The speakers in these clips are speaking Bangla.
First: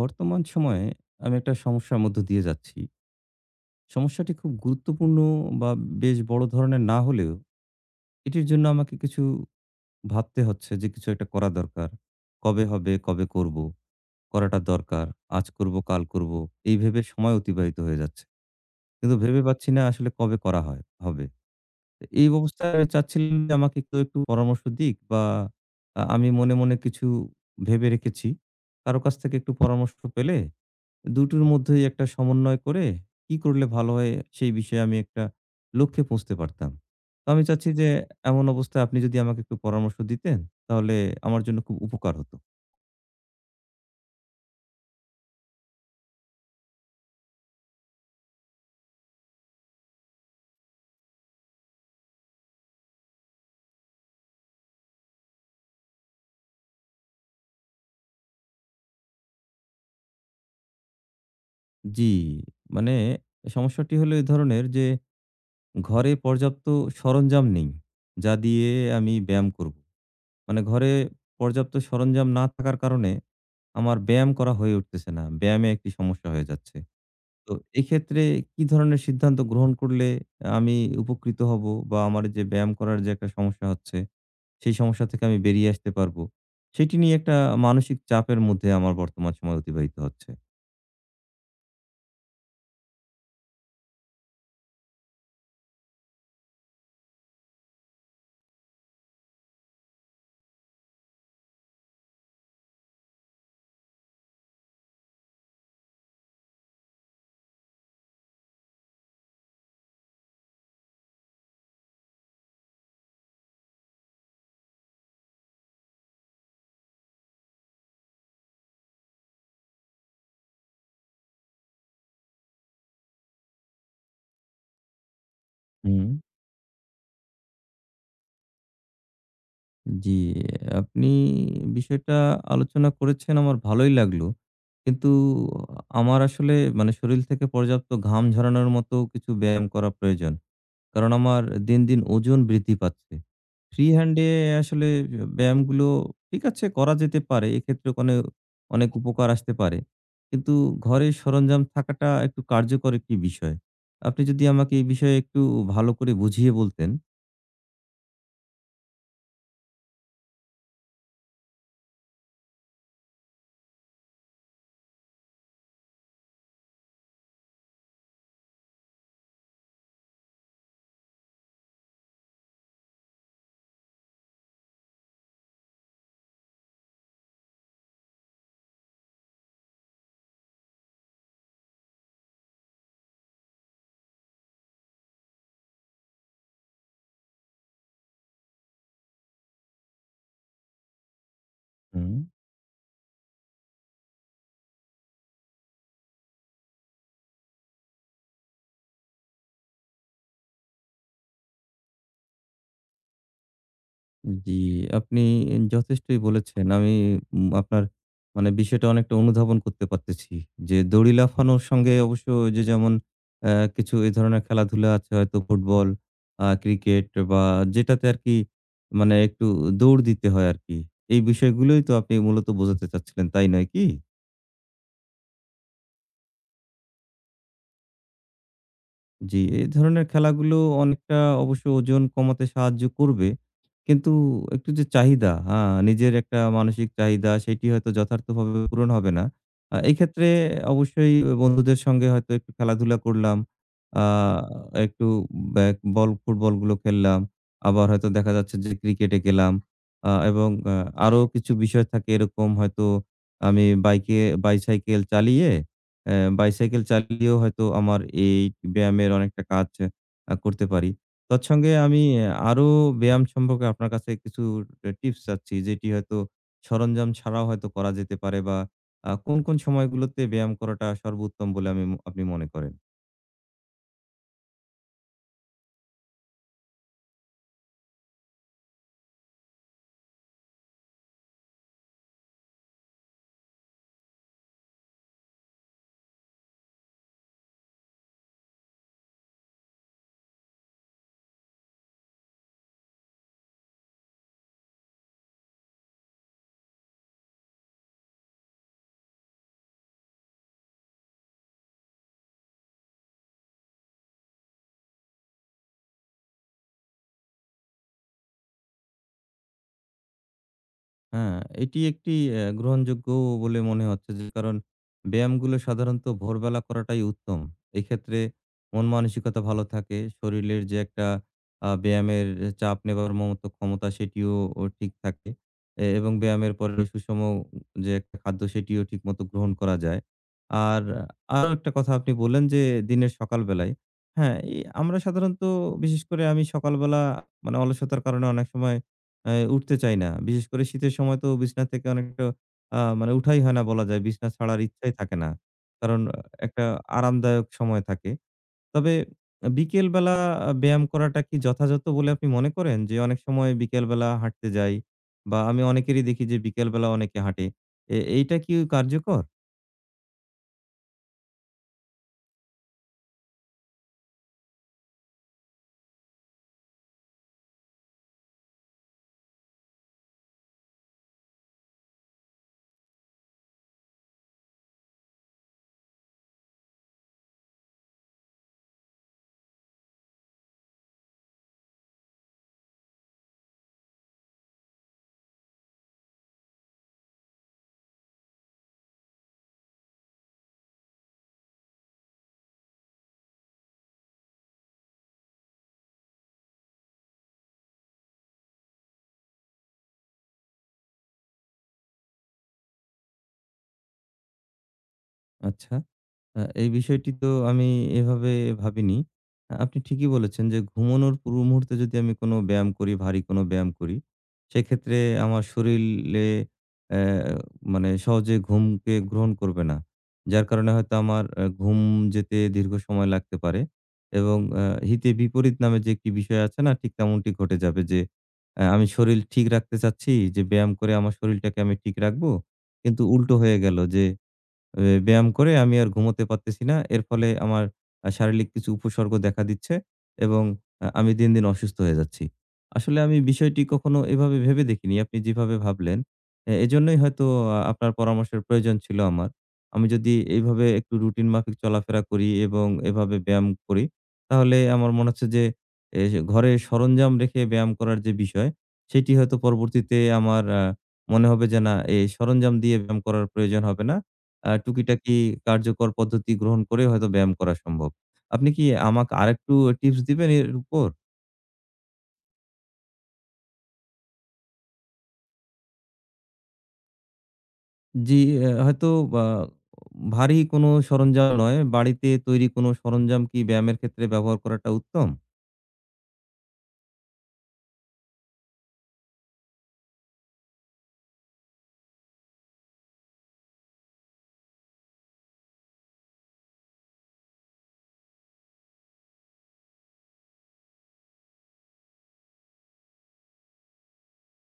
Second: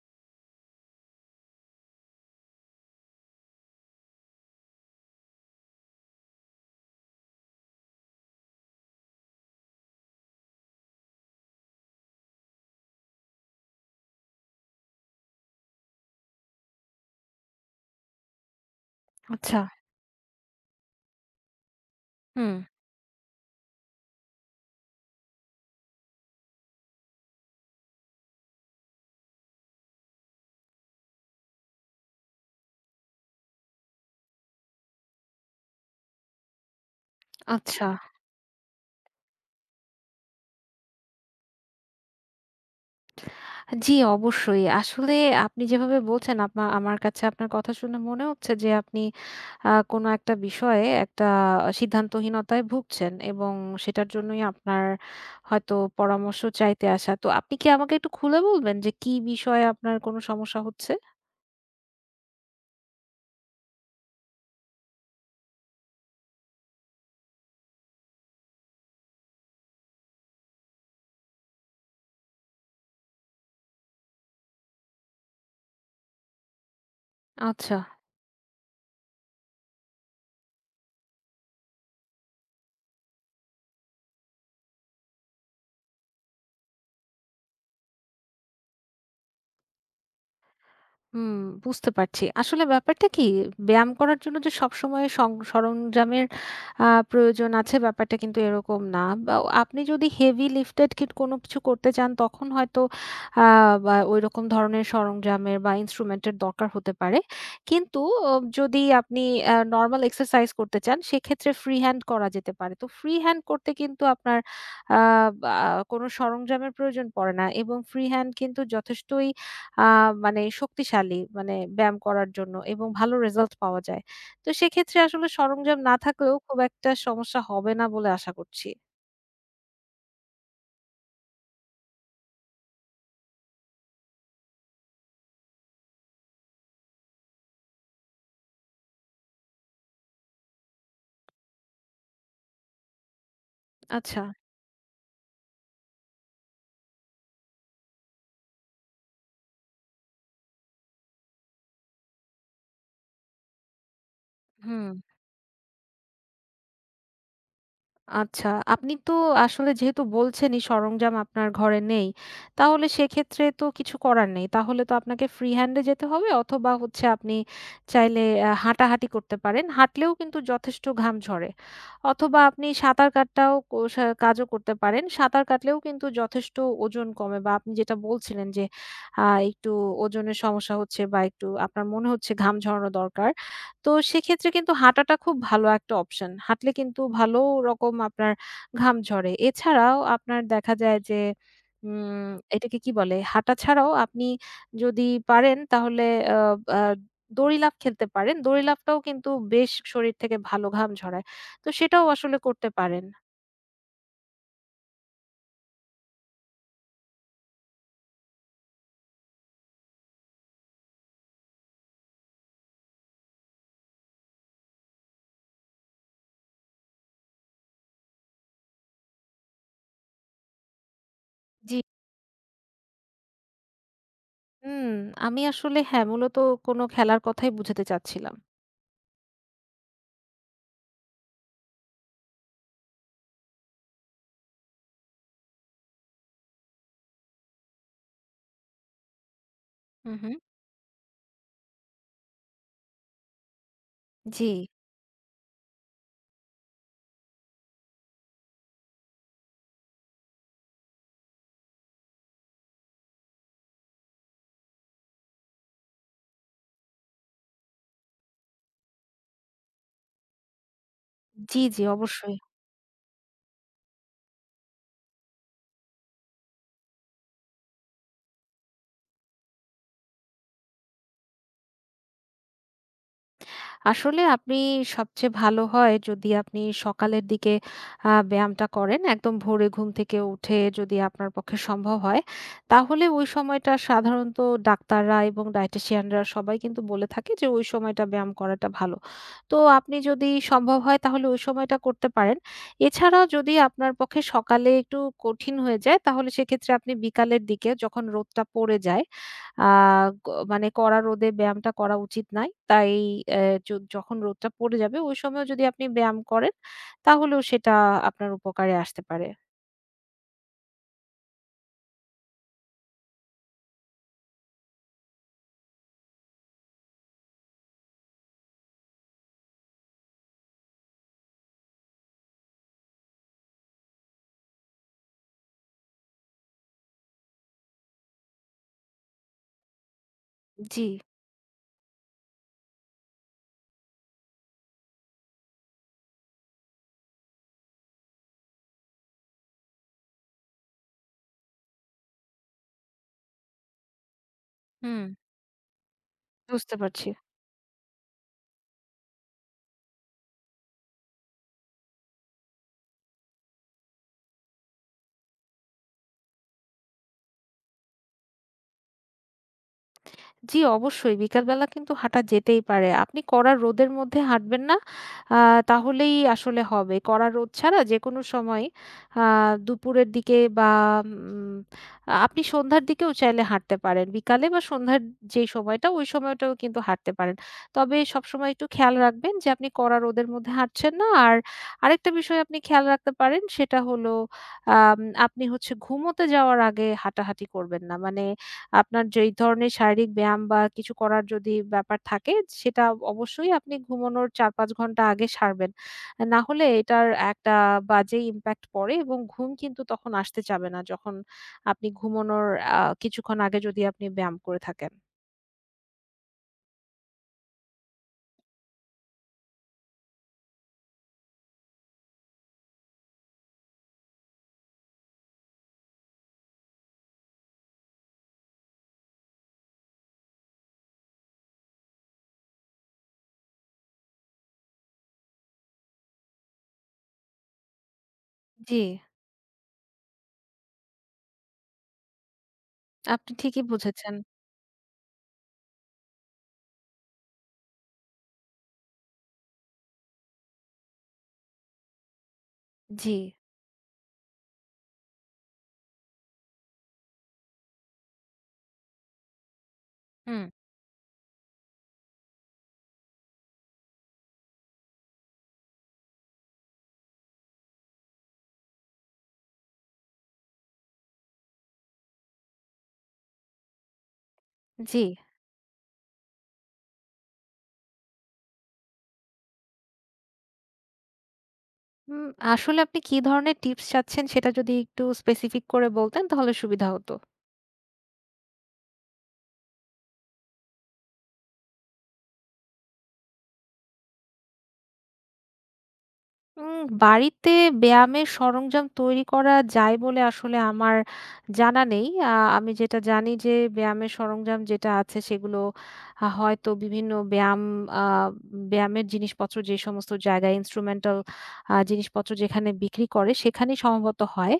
বর্তমান সময়ে আমি একটা সমস্যার মধ্য দিয়ে যাচ্ছি। সমস্যাটি খুব গুরুত্বপূর্ণ বা বেশ বড় ধরনের না হলেও এটির জন্য আমাকে কিছু ভাবতে হচ্ছে যে কিছু একটা করা দরকার। কবে হবে, কবে করব? করাটা দরকার। আজ করব, কাল করব। এই ভেবে সময় অতিবাহিত হয়ে যাচ্ছে। কিন্তু ভেবে আচ্ছা। পাচ্ছি না আসলে কবে করা হয় হবে। তো এই হুম, অবস্থায় আমি চাচ্ছিলাম যে আমাকে কেউ একটু পরামর্শ দিক বা আমি মনে কিছু ভেবে রেখেছি। কারো কাছ থেকে একটু পরামর্শ পেলে দুটোর মধ্যেই একটা সমন্বয় করে কি করলে ভালো হয় সেই বিষয়ে আমি একটা লক্ষ্যে পৌঁছতে পারতাম। তো আমি চাচ্ছি আচ্ছা। যে এমন অবস্থায় আপনি যদি আমাকে একটু পরামর্শ দিতেন তাহলে আমার জন্য খুব উপকার হতো। জি, অবশ্যই। আসলে আপনি যেভাবে বলছেন আমার কাছে আপনার কথা শুনে মনে হচ্ছে যে আপনি কোনো একটা বিষয়ে একটা সিদ্ধান্তহীনতায় ভুগছেন এবং সেটার জন্যই আপনার হয়তো পরামর্শ চাইতে আসা। তো আপনি কি আমাকে একটু খুলে বলবেন যে কি বিষয়ে আপনার কোনো সমস্যা হচ্ছে? জি, মানে সমস্যাটি হলো এ ধরনের যে ঘরে পর্যাপ্ত সরঞ্জাম নেই, যা দিয়ে আমি ব্যায়াম করব। মানে ঘরে পর্যাপ্ত সরঞ্জাম না থাকার কারণে আমার ব্যায়াম করা হয়ে উঠতেছে না। ব্যায়ামে একটি সমস্যা হয়ে যাচ্ছে। তো আচ্ছা। এক্ষেত্রে কি ধরনের সিদ্ধান্ত গ্রহণ করলে আমি উপকৃত হব বা আমার যে ব্যায়াম করার যে একটা সমস্যা হচ্ছে, সেই সমস্যা থেকে আমি বেরিয়ে আসতে পারবো? সেটি নিয়ে একটা মানসিক চাপের মধ্যে আমার বর্তমান সময় অতিবাহিত হচ্ছে। হুম, বুঝতে পারছি। আসলে ব্যাপারটা কি, ব্যায়াম করার জন্য যে সবসময় সরঞ্জামের আ প্রয়োজন আছে ব্যাপারটা কিন্তু এরকম না। বা আপনি যদি হেভি লিফটেড কিট কোনো কিছু করতে চান তখন হয়তো আ বা ঐরকম ধরনের সরঞ্জামের বা ইন্সট্রুমেন্টের দরকার হতে পারে। কিন্তু অ যদি আপনি নরমাল এক্সারসাইজ করতে চান সেক্ষেত্রে ফ্রি হ্যান্ড করা যেতে পারে। তো ফ্রি হ্যান্ড করতে কিন্তু আপনার আ বা কোনো সরঞ্জামের প্রয়োজন পড়ে না এবং ফ্রি হ্যান্ড কিন্তু যথেষ্টই আ মানে শক্তিশালী, মানে ব্যায়াম করার জন্য, এবং ভালো রেজাল্ট পাওয়া যায়। তো সেক্ষেত্রে আসলে সরঞ্জাম না হুম। থাকলেও খুব একটা সমস্যা হবে না বলে আশা করছি। জি, আপনি বিষয়টা আলোচনা করেছেন আমার ভালোই লাগলো। কিন্তু আমার আসলে মানে শরীর থেকে পর্যাপ্ত ঘাম ঝরানোর মতো কিছু ব্যায়াম করা প্রয়োজন। কারণ আমার দিন দিন ওজন বৃদ্ধি পাচ্ছে। ফ্রি আচ্ছা। হ্যান্ডে আসলে ব্যায়ামগুলো ঠিক আছে করা যেতে পারে। এক্ষেত্রে ওখানে অনেক উপকার আসতে পারে। কিন্তু ঘরে সরঞ্জাম থাকাটা একটু কার্যকর একটি বিষয়। আপনি যদি আমাকে হু। এই বিষয়ে একটু ভালো করে বুঝিয়ে বলতেন। আচ্ছা, আপনি তো আসলে যেহেতু বলছেনই সরঞ্জাম আপনার ঘরে নেই, তাহলে সেক্ষেত্রে তো কিছু করার নেই। তাহলে তো আপনাকে ফ্রি হ্যান্ডে যেতে হবে, অথবা হচ্ছে আপনি চাইলে হাঁটাহাঁটি করতে পারেন। হাঁটলেও কিন্তু যথেষ্ট ঘাম ঝরে। অথবা আপনি সাঁতার কাটটাও কোষা কাজও করতে পারেন। সাঁতার কাটলেও কিন্তু যথেষ্ট ওজন কমে, বা আপনি যেটা বলছিলেন যে একটু ওজনের সমস্যা হচ্ছে, বা একটু আপনার মনে হচ্ছে ঘাম ঝরানো দরকার। তো সেক্ষেত্রে কিন্তু হাঁটাটা খুব ভালো একটা অপশন। হাঁটলে কিন্তু ভালো রকম আপনার ঘাম ঝরে। এছাড়াও আপনার দেখা যায় যে হুম। উম এটাকে কি বলে? হাঁটা ছাড়াও আপনি যদি পারেন তাহলে আ আ দড়ি লাফ খেলতে পারেন। দড়ি লাফটাও কিন্তু বেশ শরীর থেকে ভালো ঘাম ঝরায়। তো সেটাও আসলে করতে পারেন। জি, আপনি যথেষ্টই বলেছেন। আমি আপনার মানে বিষয়টা অনেকটা অনুধাবন করতে পারতেছি। যে দড়ি লাফানোর সঙ্গে অবশ্য যে যেমন কিছু এ ধরনের খেলাধুলা আছে হয়তো ফুটবল, ক্রিকেট বা যেটাতে আরকি মানে একটু দৌড় দিতে হয় আরকি। এই জি। বিষয়গুলোই তো আপনি মূলত বোঝাতে চাচ্ছিলেন, তাই নয় কি? হুম, আমি আসলে হ্যাঁ, মূলত কোনো খেলার কথাই বুঝাতে চাচ্ছিলাম। জি, এই ধরনের খেলাগুলো অনেকটা অবশ্য ওজন কমাতে সাহায্য করবে। কিন্তু একটু যে চাহিদা, নিজের একটা মানসিক চাহিদা সেটি হয়তো যথার্থভাবে পূরণ হবে না। এই হু, ক্ষেত্রে হু। অবশ্যই বন্ধুদের সঙ্গে হয়তো একটু খেলাধুলা করলাম। আ জি, একটু ব্যা বল ফুটবলগুলো খেললাম। আবার হয়তো দেখা যাচ্ছে যে ক্রিকেটে গেলাম। এবং আরো কিছু বিষয় থাকে এরকম হয়তো আমি বাইসাইকেল চালিয়ে বাইসাইকেল চালিয়েও হয়তো আমার এই ব্যায়ামের অনেকটা কাজ করতে পারি। জি, তৎসঙ্গে জি, আমি অবশ্যই। আরো ব্যায়াম সম্পর্কে আপনার কাছে কিছু টিপস চাচ্ছি, যেটি হয়তো সরঞ্জাম ছাড়াও হয়তো করা যেতে পারে বা কোন সময়গুলোতে ব্যায়াম করাটা সর্বোত্তম বলে আমি আপনি মনে করেন? আসলে আপনি সবচেয়ে ভালো হয় যদি আপনি সকালের দিকে ব্যায়ামটা করেন। একদম ভোরে ঘুম থেকে উঠে যদি আপনার পক্ষে সম্ভব হয়, তাহলে ওই সময়টা সাধারণত ডাক্তাররা এবং ডায়েটিশিয়ানরা সবাই কিন্তু বলে থাকে যে ওই সময়টা ব্যায়াম করাটা ভালো। তো আপনি যদি সম্ভব হয় তাহলে ওই সময়টা করতে পারেন। এছাড়াও যদি আপনার পক্ষে সকালে একটু কঠিন হয়ে যায় তাহলে সেক্ষেত্রে আপনি বিকালের দিকে যখন রোদটা পড়ে যায়, আ গ মানে কড়া রোদে ব্যায়ামটা করা উচিত নয়। তাই য যখন রোদটা পড়ে যাবে ওই সময়ও যদি আপনি ব্যায়াম করেন তাহলেও সেটা আপনার উপকারে আসতে পারে। হ্যাঁ, এটি একটি গ্রহণযোগ্য বলে মনে হচ্ছে যে কারণ ব্যায়ামগুলো সাধারণত ভোরবেলা করাটাই উত্তম। এক্ষেত্রে মন মানসিকতা ভালো থাকে। শরীরের যে একটা ব্যায়ামের চাপ নেবার মতো ক্ষমতা সেটিও ঠিক থাকে। এবং ব্যায়ামের পরে সুষম যে একটা খাদ্য সেটিও ঠিকমতো গ্রহণ করা যায়। আর জি। আরো একটা কথা আপনি বললেন যে দিনের সকাল বেলায়। হ্যাঁ, আমরা সাধারণত বিশেষ করে আমি সকালবেলা মানে অলসতার কারণে অনেক সময় উঠতে চাই না। বিশেষ করে শীতের সময় তো বিছানা থেকে অনেকটা মানে উঠাই হয় না বলা যায়। বিছানা ছাড়ার ইচ্ছাই হুম। থাকে না। কারণ একটা বুঝতে পারছি। আরামদায়ক সময় থাকে। তবে বিকেলবেলা ব্যায়াম করাটা কি যথাযথ বলে আপনি মনে করেন? যে অনেক সময় বিকেলবেলা হাঁটতে যাই বা আমি অনেকেরই দেখি যে বিকেলবেলা অনেকে হাঁটে। এইটা কি কার্যকর? জি, অবশ্যই। বিকালবেলা কিন্তু হাঁটা যেতেই পারে। আপনি কড়া রোদের মধ্যে হাঁটবেন না। আ তাহলেই আসলে হবে। কড়া রোদ ছাড়া যেকোনো সময়, আ দুপুরের দিকে বা উম আপনি সন্ধ্যার দিকেও চাইলে হাঁটতে পারেন। বিকালে বা সন্ধ্যার যেই সময়টা, ওই সময়টাও কিন্তু হাঁটতে পারেন। তবে সবসময় একটু খেয়াল রাখবেন যে আপনি কড়া রোদের মধ্যে হাঁটছেন না। আর আরেকটা বিষয় আপনি খেয়াল রাখতে পারেন সেটা হলো, আম আপনি হচ্ছে ঘুমোতে যাওয়ার আগে হাঁটাহাঁটি করবেন না। মানে আপনার যে এই ধরনের শারীরিক ব্যায়াম বা কিছু করার যদি ব্যাপার থাকে, সেটা অবশ্যই আপনি ঘুমানোর ৪-৫ ঘন্টা আগে সারবেন। না হলে এটার একটা বাজে ইমপ্যাক্ট পড়ে এবং ঘুম কিন্তু তখন আসতে চাবে না, যখন আপনি ঘুমানোর কিছুক্ষণ আগে যদি আপনি ব্যায়াম করে থাকেন। আচ্ছা। এই বিষয়টি তো আমি এভাবে ভাবিনি। আপনি ঠিকই বলেছেন যে ঘুমানোর পূর্ব মুহূর্তে যদি আমি কোনো ব্যায়াম করি, ভারী কোনো ব্যায়াম করি, সেক্ষেত্রে আমার শরীলে অ্যা মানে সহজে ঘুমকে গ্রহণ করবে না। যার কারণে হয়তো আমার ঘুম যেতে দীর্ঘ সময় লাগতে পারে এবং হিতে বিপরীত নামে যে একটি বিষয় আছে না? ঠিক তেমনটি ঘটে যাবে যে জি, আমি শরীল ঠিক রাখতে চাচ্ছি যে ব্যায়াম করে আমার শরীলটাকে আমি ঠিক রাখবো। কিন্তু আপনি উল্টো হয়ে ঠিকই গেল যে বুঝেছেন। ব্যায়াম করে আমি আর ঘুমোতে পারতেছি না। এর ফলে আমার শারীরিক কিছু উপসর্গ দেখা দিচ্ছে এবং আমি দিন দিন অসুস্থ হয়ে যাচ্ছি। আসলে জি, আমি বিষয়টি কখনো এভাবে ভেবে দেখিনি। আপনি যেভাবে ভাবলেন, এজন্যই হয়তো আপনার পরামর্শের প্রয়োজন ছিল আমার। আমি যদি হুম, এইভাবে একটু রুটিন মাফিক চলাফেরা করি এবং এভাবে ব্যায়াম করি, তাহলে আমার মনে হচ্ছে যে এ ঘরে সরঞ্জাম রেখে ব্যায়াম করার যে বিষয়, সেটি হয়তো পরবর্তীতে আমার মনে হবে যে না, এই সরঞ্জাম দিয়ে ব্যায়াম করার প্রয়োজন হবে না। জি। টুকিটাকি কার্যকর পদ্ধতি গ্রহণ করে হয়তো ব্যায়াম করা সম্ভব। আপনি কি আমাকে আরেকটু টিপস দিবেন এর উপর? উম আসলে আপনি কি ধরনের টিপস চাচ্ছেন সেটা যদি একটু স্পেসিফিক করে বলতেন তাহলে সুবিধা হতো। জি, হয়তো বা ভারী কোনো সরঞ্জাম নয়, বাড়িতে তৈরি কোনো সরঞ্জাম কি ব্যায়ামের ক্ষেত্রে ব্যবহার করাটা উত্তম? বাড়িতে ব্যায়ামের সরঞ্জাম তৈরি করা যায় বলে আসলে আমার জানা নেই। আমি যেটা জানি যে ব্যায়ামের সরঞ্জাম যেটা আছে সেগুলো হয়তো বিভিন্ন ব্যায়াম আ ব্যায়ামের জিনিসপত্র যে সমস্ত জায়গায় ইন্সট্রুমেন্টাল জিনিসপত্র যেখানে বিক্রি করে সেখানেই সম্ভবত হয়।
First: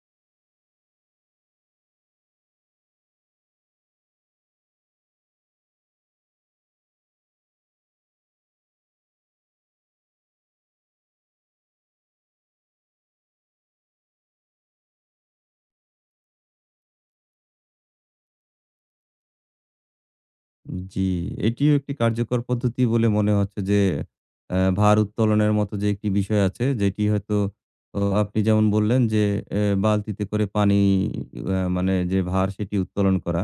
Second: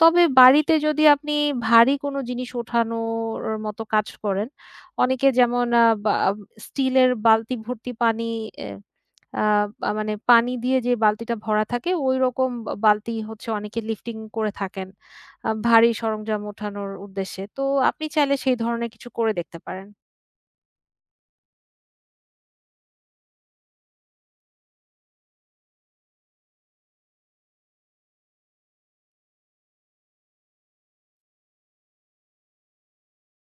তবে বাড়িতে যদি আপনি ভারী কোনো জিনিস ওঠানোর মতো কাজ করেন, অনেকে যেমন বা স্টিলের বালতি ভর্তি পানি, এ আ বা মানে পানি দিয়ে যে বালতিটা ভরা থাকে ঐরকম, বা বালতি হচ্ছে অনেকে লিফটিং করে থাকেন, ভারী সরঞ্জাম ওঠানোর উদ্দেশ্যে। তো আপনি চাইলে সেই ধরনের কিছু করে দেখতে পারেন। জি, এটিও একটি কার্যকর পদ্ধতি বলে মনে হচ্ছে যে ভার উত্তোলনের মতো যে একটি বিষয় আছে যেটি হয়তো আপনি যেমন বললেন যে বালতিতে করে পানি মানে যে ভার সেটি উত্তোলন করা।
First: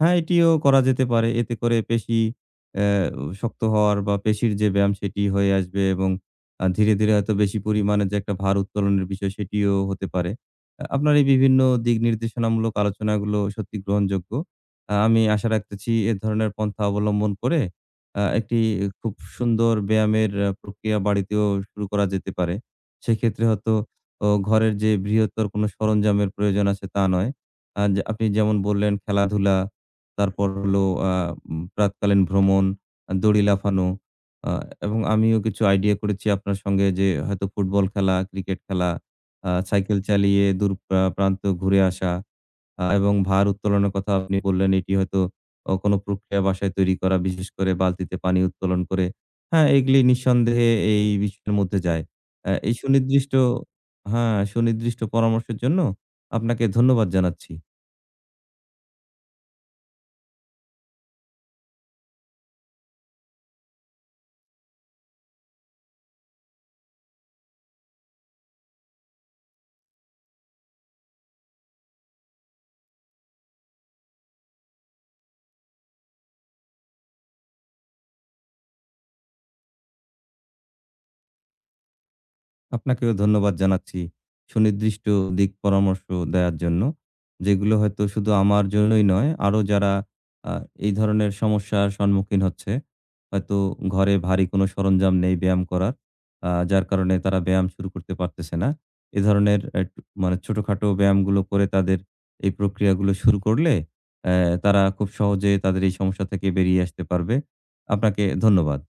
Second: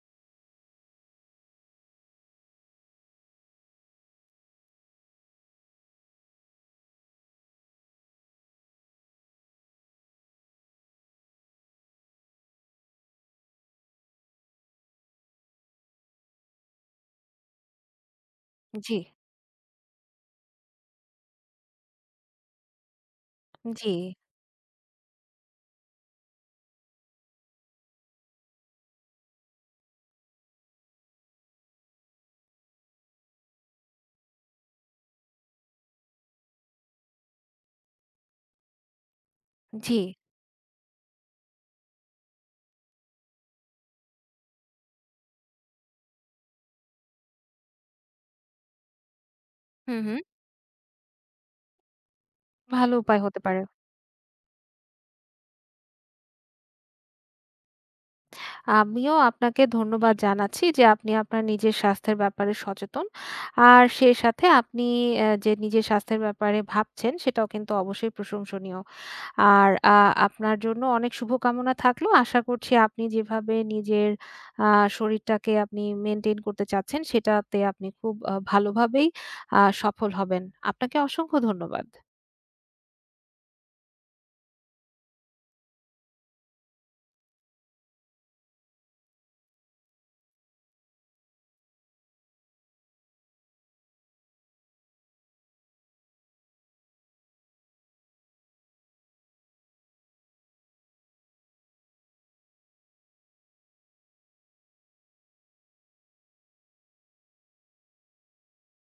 হ্যাঁ, এটিও করা যেতে পারে। এতে করে পেশি অ্যা শক্ত হওয়ার বা পেশির যে ব্যায়াম সেটি হয়ে আসবে এবং ধীরে ধীরে হয়তো বেশি পরিমাণে যে একটা ভার উত্তোলনের বিষয় সেটিও হতে পারে। আপনার এই বিভিন্ন দিক নির্দেশনামূলক আলোচনাগুলো সত্যি গ্রহণযোগ্য। আমি আশা রাখতেছি এ ধরনের পন্থা অবলম্বন করে একটি জি, খুব সুন্দর ব্যায়ামের প্রক্রিয়া বাড়িতেও শুরু করা যেতে পারে। সেক্ষেত্রে হয়তো জি, ঘরের যে বৃহত্তর কোনো সরঞ্জামের প্রয়োজন আছে তা নয়। যে আপনি যেমন বললেন খেলাধুলা, তারপর হলো আ উম প্রাতকালীন ভ্রমণ, দড়ি লাফানো আ এবং আমিও কিছু আইডিয়া করেছি আপনার সঙ্গে যে হয়তো ফুটবল খেলা, ক্রিকেট খেলা, জি। সাইকেল চালিয়ে দূর প্রান্ত ঘুরে আসা। এবং ভার উত্তোলনের কথা আপনি বললেন, এটি হয়তো কোনো প্রক্রিয়া বাসায় তৈরি করা, বিশেষ করে বালতিতে পানি উত্তোলন করে। হ্যাঁ, এগুলি হুম, হুম। নিঃসন্দেহে এই বিষয়ের মধ্যে যায়। আ এই ভালো উপায় সুনির্দিষ্ট হতে পারে। হ্যাঁ, সুনির্দিষ্ট পরামর্শের জন্য আপনাকে ধন্যবাদ জানাচ্ছি। আমিও আপনাকে ধন্যবাদ জানাচ্ছি যে আপনি আপনার নিজের স্বাস্থ্যের ব্যাপারে সচেতন। আর সেই সাথে আপনি যে নিজের স্বাস্থ্যের ব্যাপারে ভাবছেন সেটাও কিন্তু অবশ্যই প্রশংসনীয়। আর আপনার জন্য অনেক শুভকামনা থাকলো। আশা করছি আপনি যেভাবে নিজের আ শরীরটাকে আপনি মেইনটেইন করতে চাচ্ছেন, সেটাতে আপনি খুব ভালোভাবেই সফল হবেন। আপনাকে অসংখ্য ধন্যবাদ। আপনাকেও ধন্যবাদ জানাচ্ছি। সুনির্দিষ্ট দিক পরামর্শ দেয়ার জন্য। যেগুলো হয়তো শুধু আমার জন্যই নয়, আরো যারা আ এই ধরনের সমস্যার সম্মুখীন হচ্ছে, হয়তো ঘরে ভারী কোনো সরঞ্জাম নেই ব্যায়াম করার। যার কারণে তারা ব্যায়াম শুরু করতে পারতেছে না। এ ধরনের একটু মানে ছোটখাটো ব্যায়ামগুলো করে তাদের এই প্রক্রিয়াগুলো শুরু করলে অ্যা তারা খুব সহজে তাদের এই সমস্যা থেকে বেরিয়ে আসতে পারবে। আপনাকে ধন্যবাদ।